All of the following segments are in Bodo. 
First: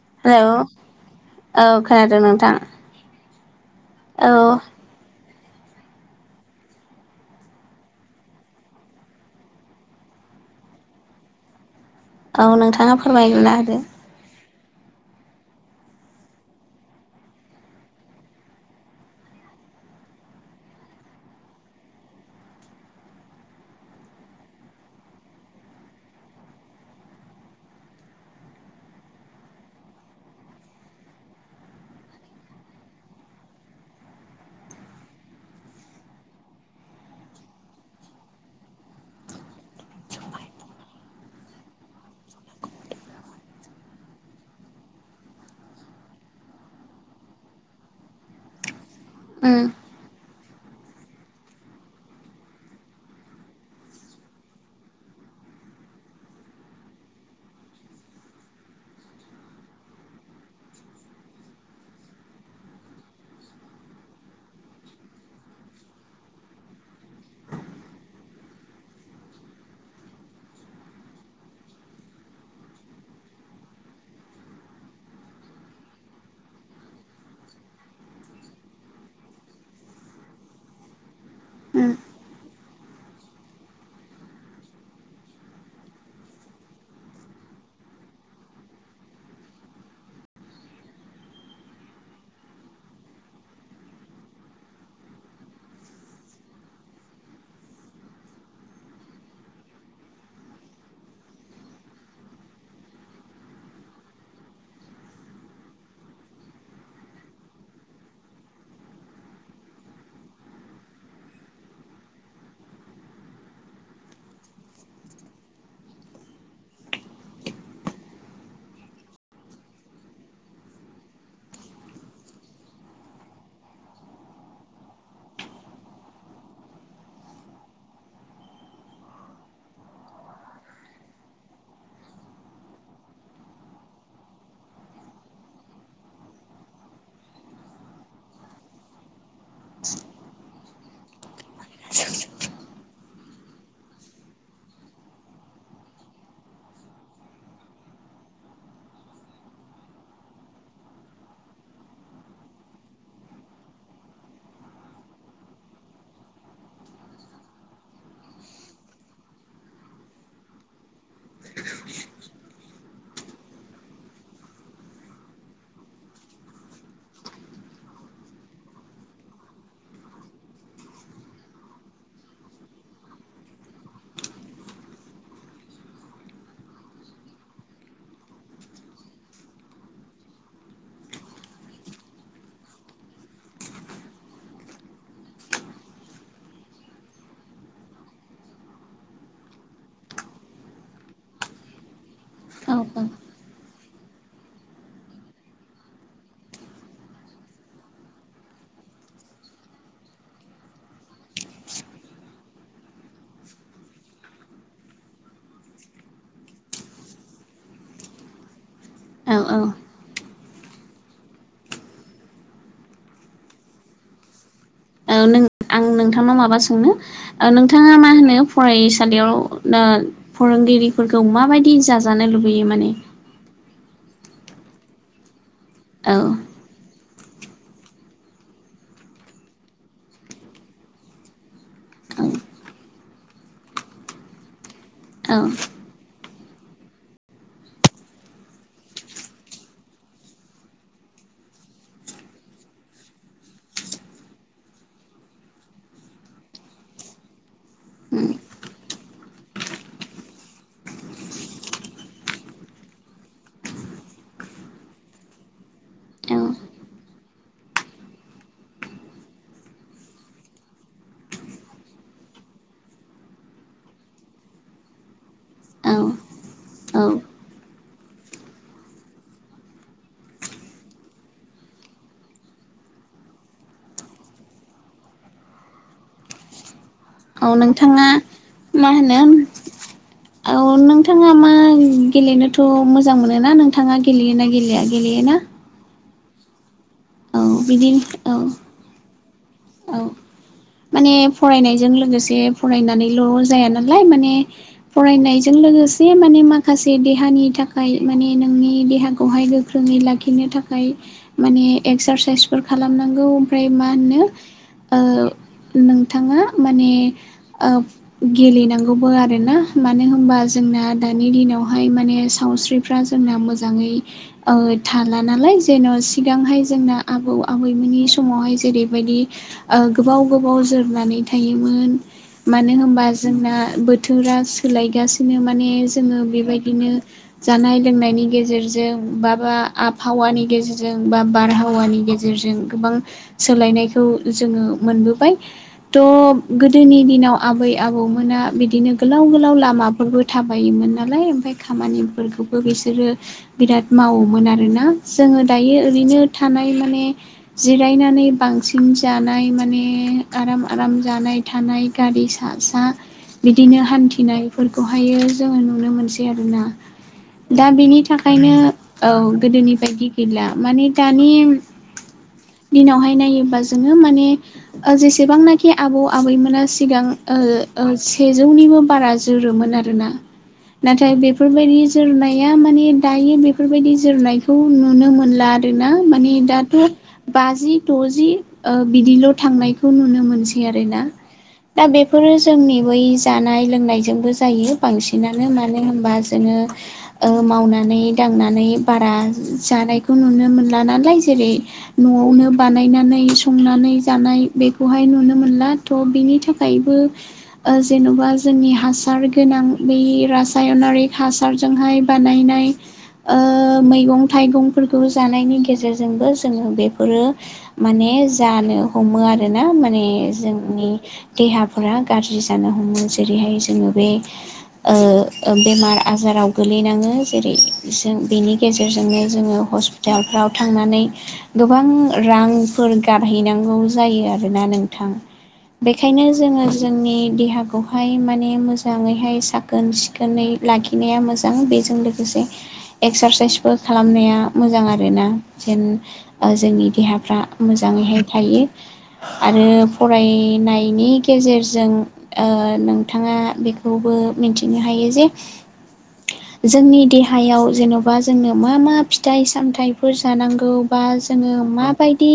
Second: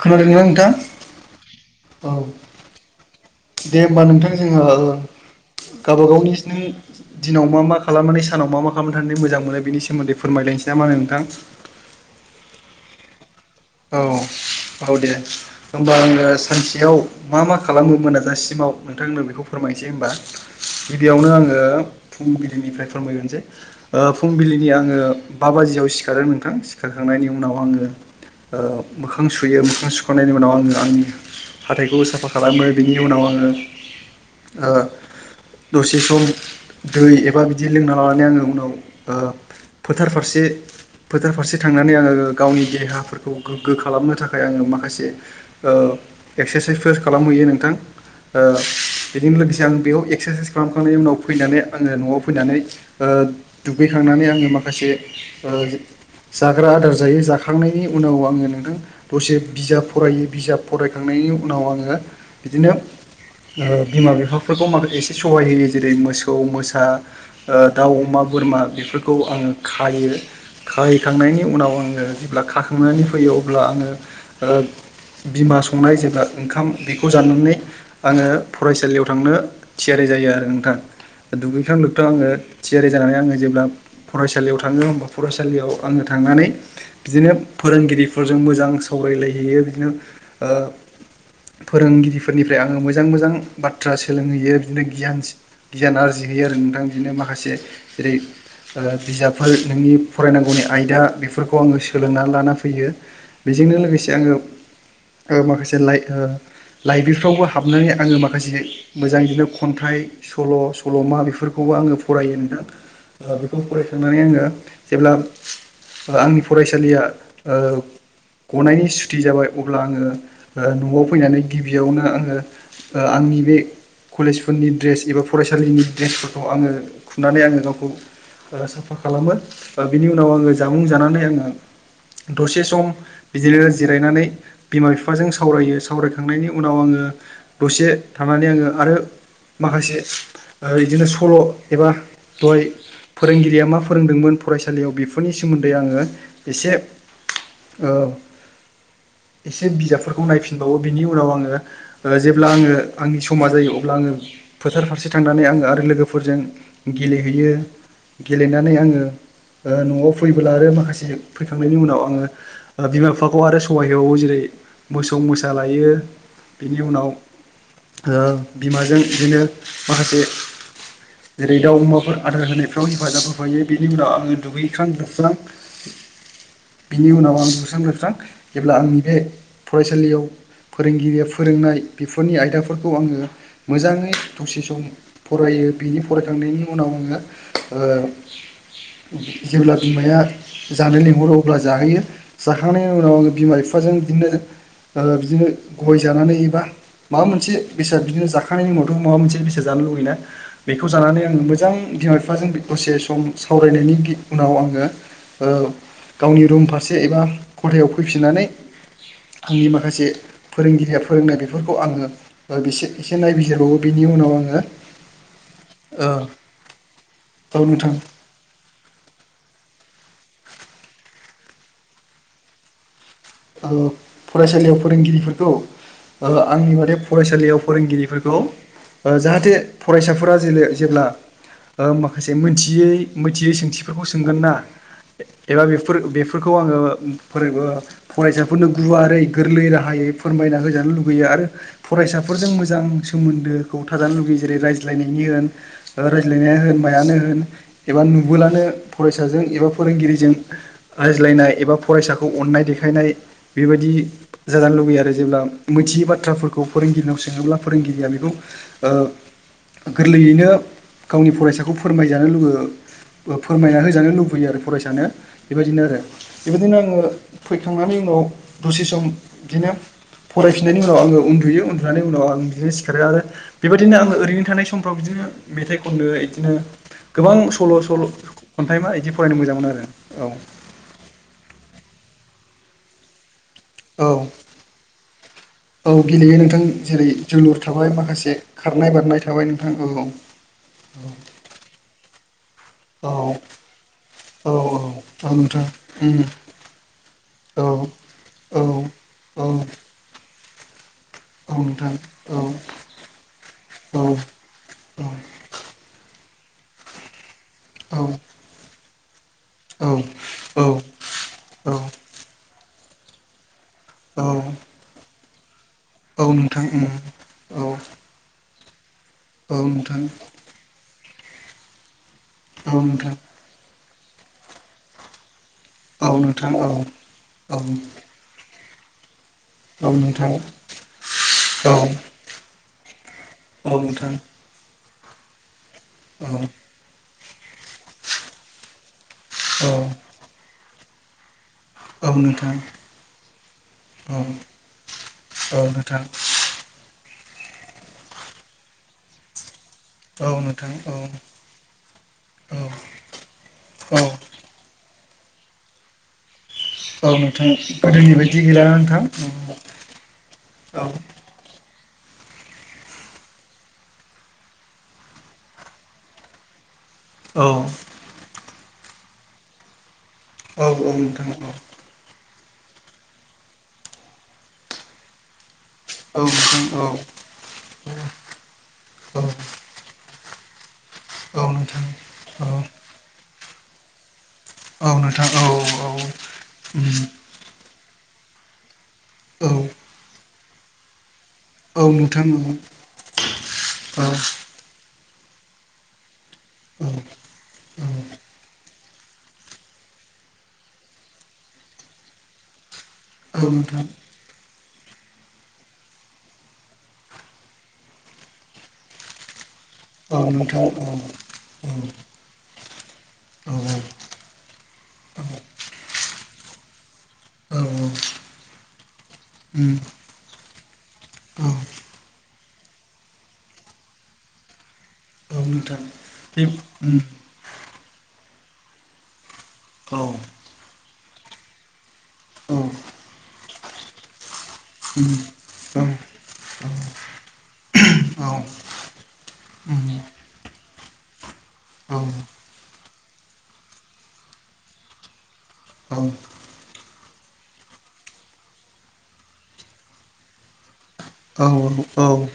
खोनादोंना हेलौ नोंथां औ औ खोनादों नोंथां। दे होमबा नोंथां औ जोङो ओ गावबा गावनि स्नै दिनाव मा मा खालामनानै सानाव मा मा खालामना थानानै मोजां मोनो बेनि सोमोन्दै फोरमायलाय? नोंसिना मा होनो नोंथां? औ नोंथाङा फोरमायग्रोना होदो औ औ दे होमबा आङो सानसेयाव मा मा खालामो मोनाजासिमाव नोंथांनो बेखौ फोरमाय से होमबा गिबियावनो आङो फुंबिलिनिफ्राय फोरमायग्रोनिसै ओ फुंबिलिनि आङो बा बाजि जिआव सिखारो नोंथां सिखारखांनायनि उनाव आङो ओ मोखां सुयो मोखां सुखांनायनि उनाव आङो आंनि हाथाइखौ साफा खालामो बिनि उनाव आङो ओ दसे सम दै एबा बिदि लोंना लानानै आङो उनाव ओ फोथार फारसे फोथार फारसे थांनानै आङो गावनि देहाफोर खौ गोग्गो खालामनो थाखाय आङो माखासे ओ एक्सेसाइसफोर खालामहैयो नोंथां। ओ बेजों उम लोगोसे आङो बेयाव एक्सासाइस खालामखांनायनि उनाव फैनानै आङो न'आव फैनानै ओ दुगैखांनानै आङो माखासे ओ ओ जो जाग्रा आदार जायो जाखांनायनि उनाव आङो नोंथां दसे बिजाब फरायो बिजाब फरायखांनायनि उनाव आङो बिदिनो ओ बिमा-बिफाफोरखौ माबा एसे सहाय होयो जेरै मोसौ मोसा ओ दाउ-अमा बोरमा बेफोरखौ आङो खाहायो खाहैखांनायनि उनाव आङो जेब्ला खाखां खनानै फैयो अब्ला आङो ओ बिमा संनाय जेबा ओंखाम बेखौ जानानै आङो फरायसालियाव थांनो थियारि जायो आरो नोंथां। उम दुगैखां-लोबथां आङो थियारि जानानै आङो जेब्ला फरायसालियाव थाङो होयबा फरायसालियाव आङो थाङ थांनानै बिदिनो फोरोंगिरिफोरजों मोजां सावरायलायहैयो बिदिनो ओ फोरोंगिरिफोरनिफ्राय आङो मोजां-मोजां बाथ्रा सोलोंहैयो बिदिनो गियानस गियान आरजिहैयो आरो नोंथां बिदिनो माखासे जेरै ओ बिजाबफोर नोंनि फरायनांगौनि आयदा बेफोरखौ आङो सोलोंनानै लाना फैयो। बेजोंनो लोगोसे आङो ओ माखासे लाइ ओ लाइब्रिफ्रावबो हाबनानै आङो माखासे मोजां बिदिनो खन्थाइ सल' सल'मा बेफोरखौबो आङो फरायो नोंथां ओ बेखौ फरायखांनानै आङो जेब्ला आंनि फरायसालिया औ। गनायनि सुथि जाबाय अब्ला आङो ओ न'आव फैनानै गिबियावनो आङो ओ आंनि बे कलेजफोरनि ड्रेस एबा फरायसालिनि ड्रेसफोरखौ आङो खुनानै आङो गावखौ ओ साफा खालामो बिनि उनाव आङो जामुं जानानै आङो दसे सम बिदिनो जिरायनानै बिमा बिफाजों सावरायो। सावरायखांनायनि उनाव आङो दसे थानानै आङो आरो माखासे ओ इदिनो सल' एबा दहाय फोरोंगिरिया मा फोरोंदोंमोन फरायसालियाव बेफोरनि सोमोन्दै आङो एसे औ [inaudible] एसे बिजाबफोरखौ नायफिनबावो बिनि उनाव आङो जेब्ला आङो आंनि समा जायो अब्ला आङो फोथार फारसे थांनानै आङो आरो लोगोफोरजों गेलेहैयो । गेलेनानै आङो ओ न'आव फैबोला आरो माखासे फैखांनायनि उनाव आङो बिमा बिफाखौ आरो सहाइ होबावो जेरै मोसौ मोसा लायो। बिनि उनाव ओ बिमाजों बिदिनो माखासे जेरै दाउ, अमाफोर आदार होनायफ्राव हेफाजाब होफायो बेनि उनाव आङो दुगैखां लोबस्रां । [inaudible] बिनि उनाव आं दुगैस्रां-लोबस्रां जेब्ला आंनि बे फरायसालियाव फोरोंगिरिया फोरोंनाय बेफोरनि आयदाफोरखौ आङो मोजाङै दसे सम फरायो बिनि फरायखांनायनि उनाव आङो ओ जेब्ला बिमाया जानो लेंहरो अब्ला जाहोयो औ जाखांनायनि उनाव औ आङो बिमा बिफाजों बिदिनो ओ बिदिनो गय जानानै एबा माबा मोनसे बेसाद बिदिनो जाखांनायनि उनावथ' माबा मोनसे बेसाद जानो लुुबैना बेखौ जानानै आं मोजां बिमा-बिफाजों दसे सम सावरायनायनि उनाव आङो ओं गावनि रुम फारसे एबा खथायाव फैफिननानै औ औ आंनि माखासे फोरोंगिरिया फोरोंनाय बेफोरखौ आङो बेसे एसे नायबिजिरबावो बिनि उनाव आङो ओ आं नोंथांनाव माबा सोंनो औ नोंथां नोंथाङा मा होनो फरायसालियाव ना फोरोंगिरिफोरखौ माबायदि जाजानो लुबैयो माने? औ फरायसालियाव फोरोंगिरिफोरखौ औ आंनि बादै फरायसालियाव फोरोंगिरिफोरखौ ओ जाहाथे फरायसाफोरा जेरै जेब्ला ओ औ माखासे मिथियै मिथियै सोंथिफोरखौ सोंगोन ना औ एबा बे बेफोरखौ आङो फोरैबो फरायसाफोरनो गुवारै गोरलै राहायै फोरमायना होजानो लुुबैयो आरो फरायसाफोरजों मोजां। सोमोन्दोखौ थाजानो लुबैयो जेरै रायज्लायनायनि होन रायज्लायनाया मायानो होन एबा। उम नुबोलानो फरायसाजों एबा फोरोंगिरिजों रायज्लायनाय एबा फरायसाखौ अननाय देखाय। देखायनाय बेबादि जानो लुबैयो आरो जेब्ला मोनथियै औ बाथ्राफोरखौ फोरोंगिरिनाव सोङोब्ला फोरों--। गिरिया बेखौ ओ। गोरलैयैनो गावनि फरायसाखौ फोरमायजानो लुुगो। फोरमायनानै होजानो लुबैयो आरो फरायसानो बेबायदिनो आरो औ बेबायदिनो आङो। औ फैखांनायनि उनाव दसे सम बिदिनो। फरायफिननायनि उनाव आङो उन्दुयो उन्दुनायनि उनाव आं बिदिनो सिखारो आरो बेबायदिनो आंङो ओरैनो थानाय समफ्राव बिदिनो। नो मेथाइ खननो इदिनो। औ नोंथाङा मा होनो फरायनो मोजां मोनो आरो औ नोंथाङा मा गेलेनो। थ' मोजां मोनोना नोंथाङा औ गेलेयोना गेलेया गेलेयोना? औ गेलेयो नोंथां जेरै औ जोलुर बिदि थाबाय माखासे औ खारनाय बारनाय थाबाय नोंथां औ। माने फरायनायजों लोगोसे। औ फरायनानैल' जाया नालाय माने औ औ फरायनायजों नोंथां लोगोसे उम माने माखासे देहानि। औ थाखाय माने औ नोंनि औ देहाखौहाय गोख्रोङै लाखिनो था--। खाय औ माने नोंथां औ एक्सारसाइसफोर खालामनांगौ ओमफ्राय मा औ होनो औ ओ। नोंथाङा माने गेलेनांगौबो आरो। ना औ मानो होमबा जोंना औ दानि दिनावहाय माने सावस्रिफ्रा जोंना मो-। जाङै औ ओ थाला नालाय। जेन' औ सिगांहाय नोंथां जोंना उम आबौ औ आबैमोननि समावहाय जेरैबायदि औ ओ नोंथां गोबाव। गोबाव जोरनानै थायोमोन मानो औ होनबा नोंथां जोंना बोथोरा सोलायगासिनो मा ने औ जोङो नोंथां औ बेबायदिनो औ जानाय लोंनायनि गेजेरजों बा। बा औ नोंथां आबहावानि गेजेरजों बा औ नोंथां औ बारहावानि गेजेरजों गोबां। औ नोंथां औ नोंथां औ नोंथां औ सोलायनायखौ जोङो मोनबोबाय औ थ' नोंथां गोदोनि दिनाव। आबै आबौमोना बिदिनो गोलाव गोलाव लामाफोरबो थाबायोमोन नालाय ओमफाय। खामानिफोरखौबो बिसोरो बिराद मावोमोन आरोना जोङो दायो ओरैनो था। नाय माने जिरनानै बांसिन जानाय माने। ने आराम आराम जानाय थानाय गारि सा सा। बिदिनो हान्थिनायफोरखौहायो जोङो नुनो मोनसै आरोना? गोदोनि दा बेनि बायदि थाखायनो गैला नोंथां औ गोदोनि बायदि गैला माने औ दानि। [inaudible] दिनावहाय नायोबा जोङो माने जेसेबांनाखि आबौ आबैमोना। सिगां ओ औ ओ सेजौनिबो बारा जोरोमोन आरोना। औ नाथाय नोंथां औ बेफोरबायदि जोरनाय। नाया माने दायो बेफोरबायदि जोरनायखौ नुनो मोनला। आरोना औ माने दाथ' नोंथां बाजि दजि ओ बिदिल'। औ औ इखौ नुनो मोनसै आरोना औ नोंथां दा बेफोरो औ जोंनि बै जानाय लोंनायजोंबो। जायो औ नोंथां औ बांसिनानो मानो औ होनबा जोङो उम ओ मावनानै दांनानै। बारा औ जानायखौ नुनो मोनला नालाय। जेरै औ नोंथां औ न'आवनो बानायनानै सं औ जानाय बेखौहाय। नुनो मोन बिनि औ थाखायबो औ जेनबा जोंनि हा हासार गोनां बे रासायनारि हासारजोंहाय बानायनाय। औ ओ नोंथां मैगं थाइगं। फोरखौ जानायनि गेजेरजोंबो जोङो बेफोरो माने जानो हमो आरोना माने औ नोंथां औ जोंनि औ देहाफोरा गाज्रि जानो हमो जेरैहाय जोङो बे। ओ ओ बेमार आजाराव गोलैनाङो जेरै औ जों बेनि गेजेरजोंनो जों। ङो उम हस्पिटालफ्राव थांनानै औ गोबां रां। फोर गारहैनांगौ जायो आरोना नोंथां। औ नोंथां थां बेखायनो बे जोङो उम जोंनि देहाखौहाय माने मोजाङैहाय। साखोन औ उम औ उम औ सिखोनै लाखिनाया मोजां बेजों लोगोसे एक्सारसाइस बो खालामनाया मोजां आरो ना जेन ओ जोंनि देहाफ्रा मोजाङैहाय औ थायो। आरो फरायनायनि गेजेरजों औ ओ नों थाङा बेखौबो मिनथिनो हायो जे औ। जोंनि देहायाव जेन'बा जोंनो मा मा फिथाइ सामथाइफोर जानांगौ बा जोङो माबायदि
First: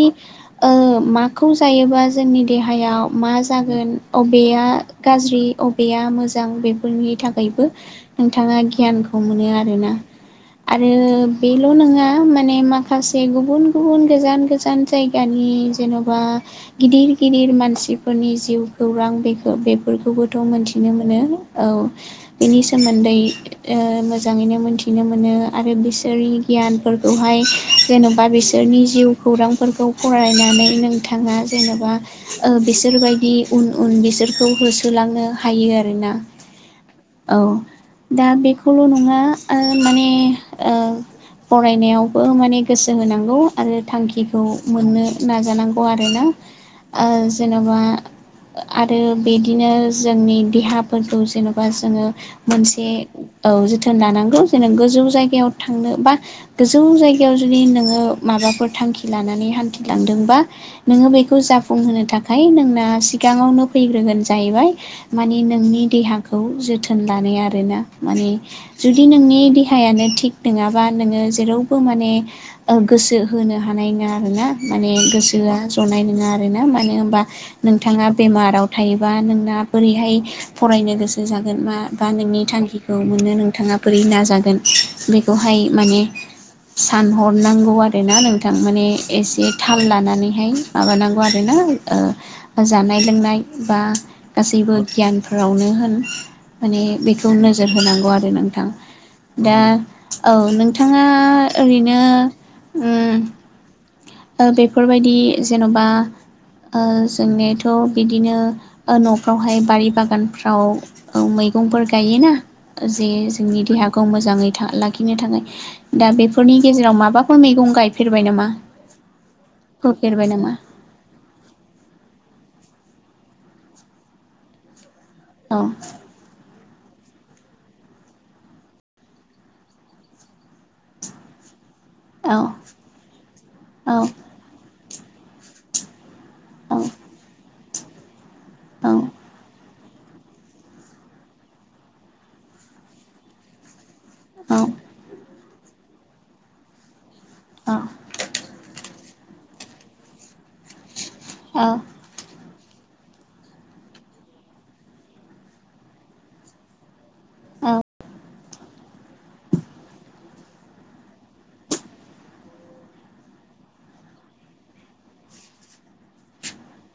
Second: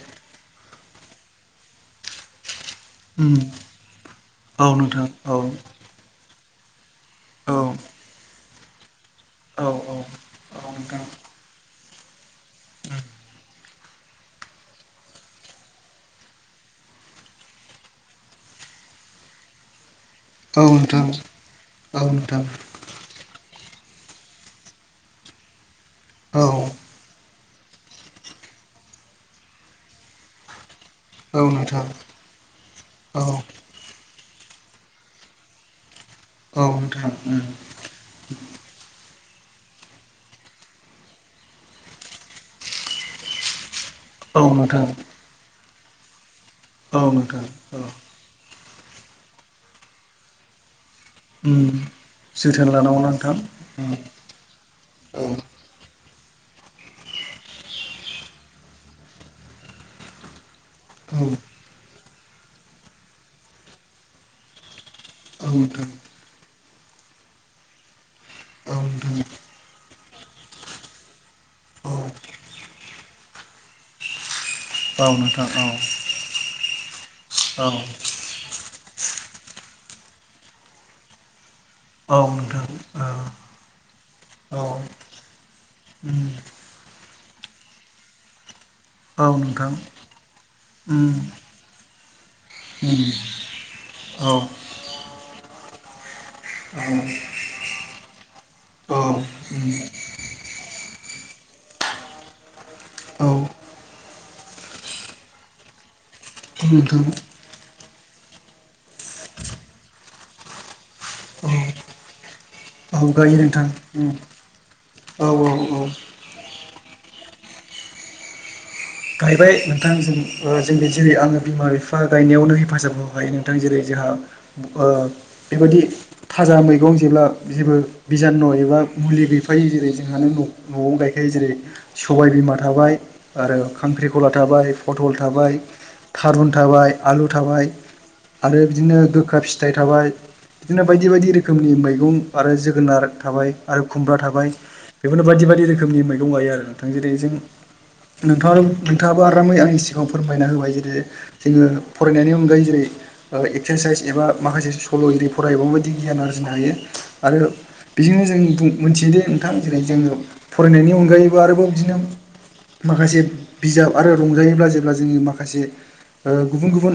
ओ मा खौ जायोबा जोंनि देहायाव मा उम जागोन अबेया औ नोंथां औ गाज्रि अबेया मो मोजां बेफोरनि थाखायबो औ नोंथाङा गियानखौ मोनो आरो ना। आरो बेल' नङा माने माखासे गुबुन गुबुन गोजान गोजान जायगानि नि जेन'बा गिदिर गिदिर मानसिफोरनि जिउ खौरां बेखौ बे फोरखौबोथ' औ नोंथां औ मोनथिनो नोंथां मोनो औ बेनि सोमोन्दै ओ मोजाङैनो मोनथिनो मोनो आरो बिसोरनि औ गियानफोरखौहाय जेन'बा बि बिसोरनि जिउ खौरांफोरखौ फरायनानै नों थाङा औ नोंथां जेनेबा ओ औ बिसोरबायदि उन उन बिसोरखौ होसोलांनो हायो आरो ना औ नोंथां औ उम दा बेखौल' नङा ओ माने ओ फरायनायावबो माने गोसो होनांगौ आरो औ थांखिखौ नोंथां मोननो नाजानां गौ आरो ना औ ओ नोंथां जेन'बा औ आरो बेदिनो जोंनि देहाफोरखौ जेन'बा उम जोङो जोथोन मोनसे लानांगौ ना नोंथां औ जोथोन लानांगौ जेने गो जौ उम जायगायाव औ थांनो बा गोजौ जायगायाव जुदि नोङो माबाफोर थांखि लानानै हान्थि लांदोंबा नोङो औ बेखौ जाफुंहोनो थाखाय नोंना सिगाङावनो फैग्रोगोन जाहैबाय मानि औ नोंनि नोंथां देहाखौ जोथोन लानाय आरो ना माने औ जुदि नोंथां नोंनि देहायानो थिग नङा बा नोङो जेरावबो औ माने ओ गोसो होनो हानाय नङा आरो ना माने औ नोंथां ओआ औ ज'नाय नङा आ रो ना मानो होनबा औ नोंथाङा बेमाराव थायोबा नोंना बोरैहाय फरायनो गोसो जा गोन मा बा औ नोंनि नोंथां थांखिखौ औ मोननो नोंथाङा बोरै नाजागोन औ बेखौहाय माने उम सानहरनांगौ आरो ना नोंथां। माने औ नोंथां एसे उम औ उम औ नोंथां थाल लानानै हाय‌ माबानांगौ आरो ना ओ जानाय लोंनाय बा गासैबो गियान फोरावनो होन माने बेखौ नोजोर होनांगौ आरो नोंथां। दा औ नोंथाङा ओरैनो उम ओ बेफोरबायदि जेन'बा ओ जोंनि थ' बिदिनो ओ न'फ्रावहाय बारि बागानफ्राव औ मैगंफोर गायो ना जे औ गायो जोंनि नोंथां देहाखौ उम मोजाङै था लाखिनो औ थाखाय। औ औ दा बेफोरनि गेजेराव माबाफोर मैगं गायफेरबाय नामा? गायबाय नोंथां जों फोफेरबाय नामा ओ जोंनि जेरै आङो बिमा बिफा गायनायावनो हेफाजाब हो बाय नोंथां जेरै जोंहा ओ औ बेबायदि थाजा मै गं जेब्ला जेबो बिजाननु एबा मुलि गैफायै जेरै जोंहानो नख न'आव गायखायो जेरै सबाय औ बिमा थाबाय आरो औ खांख्रिखला थाबाय, पटल थाबाय, थारुन औ थाबाय, आलु थाबाय आरो बिदिनो औ गोखा फि थाइ थाबाय बिदिनो बायदि बायदि रोखोमनि मैगं आरो जोगोनार थाबाय आरो खुमब्रा थाबाय औ बेफोरनो बायदि बायदि रोखोमनि मैगं गायो आरो नोंथां। जेरै जों नोंथां नोंथाङाबो आरामै आंनि सिगाङाव फोरमायना होबाय जेरै जोङो औ फरायनायनि अनगायै जेरै ओ एक्सारसाइस एबा माखासे सल' [unintelligible] फरायोबा माबायदि गियान आरजिनो हायो आरो औ बेजोंनो जों बुं मोनथियो दि नोंथां जेरै जोङो फरायनायनि अनगायैबो आरोबाव बिदिनो माखासे बिजाब आरो रंजायोब्ला जेब्ला जोंनि माखासे ओ गुबुन गुबुन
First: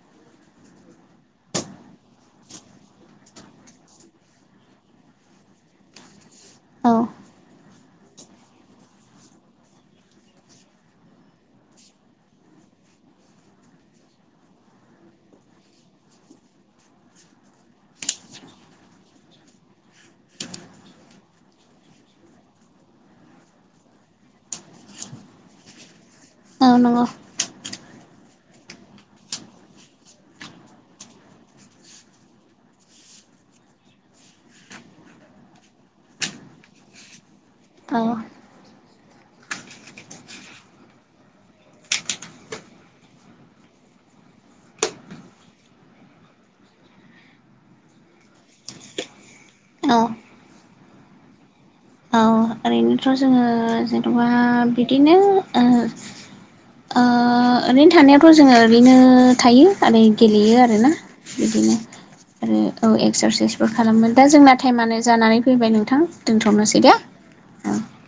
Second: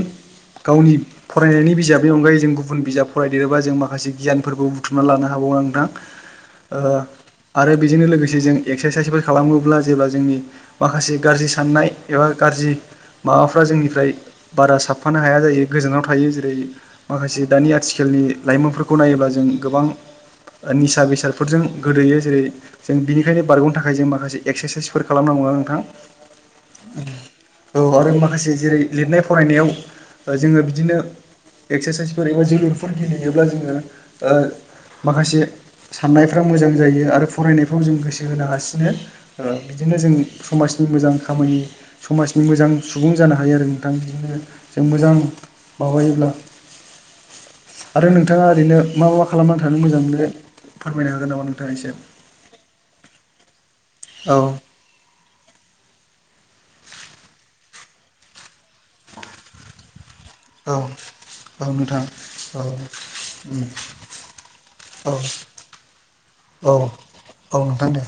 गावनि फरायनायनि बिजाबनि अनगायै जों गुबुन बिजाब फरायदेरोबा जों माखासे गियानफोरखौ बुथुमनानै लानो हागौ। नोंथां औ आरो बेजोंनो लोगोसे जों एक्सारसाइसफोर खालामोब्ला जेब्ला जोंनि माखासे गाज्रि साननाय एबा गाज्रि माबाफ्रा जोंनिफ्राय बारा साबफानो हाया जायो गोजानाव थायो जेरै माखासे दानि आथिखालाव लाइमोनफोरखौ नायोब्ला जों गोबां निसा बेसादफोरजों गोदोयो जेरै जों बिनिखायनो बारग'नो थाखाय जों माखासे एक्सारसाइसफोर खालामनांगौ। दङ नोंथां आ नंगौ औ आरो माखासे जेरै लिरनाय फरायनायाव जोङो बिदिनो एक्सारसाइसफोर एबा जोलुरफोर गेलेयोब्ला जोङो माखासे साननायफ्रा मोजां जायो आरो। फरायनायफ्राव जों औ गोसो होनो हासिनो बिदिनो जों समाजनि मोजां खामानि समाजनि मोजां सुबुं जानो हायो आरो नोंथां बिजोंनो जों मोजां माबायोब्ला आरो नोंथाङा ओरैनो मा मा खालामनानै थानो मोजां औ मोनो फोरमायनो हागोन नामा? नोंथाङा एसे? औ ओरैनोथ' जोङो जेन'बा औ बिदिनो ओरैनो थानायावथ' जोङो बिदिनो थायो आरो गेलेयो औ आरोना औ बिदिनो नोंथां आरो औ एक्सारसाइसबो खालामो दा जोंना टाइमानो औ जानानै फैबाय नोंथां दोनथ'नोसै। औ दे औ नोंथां दे।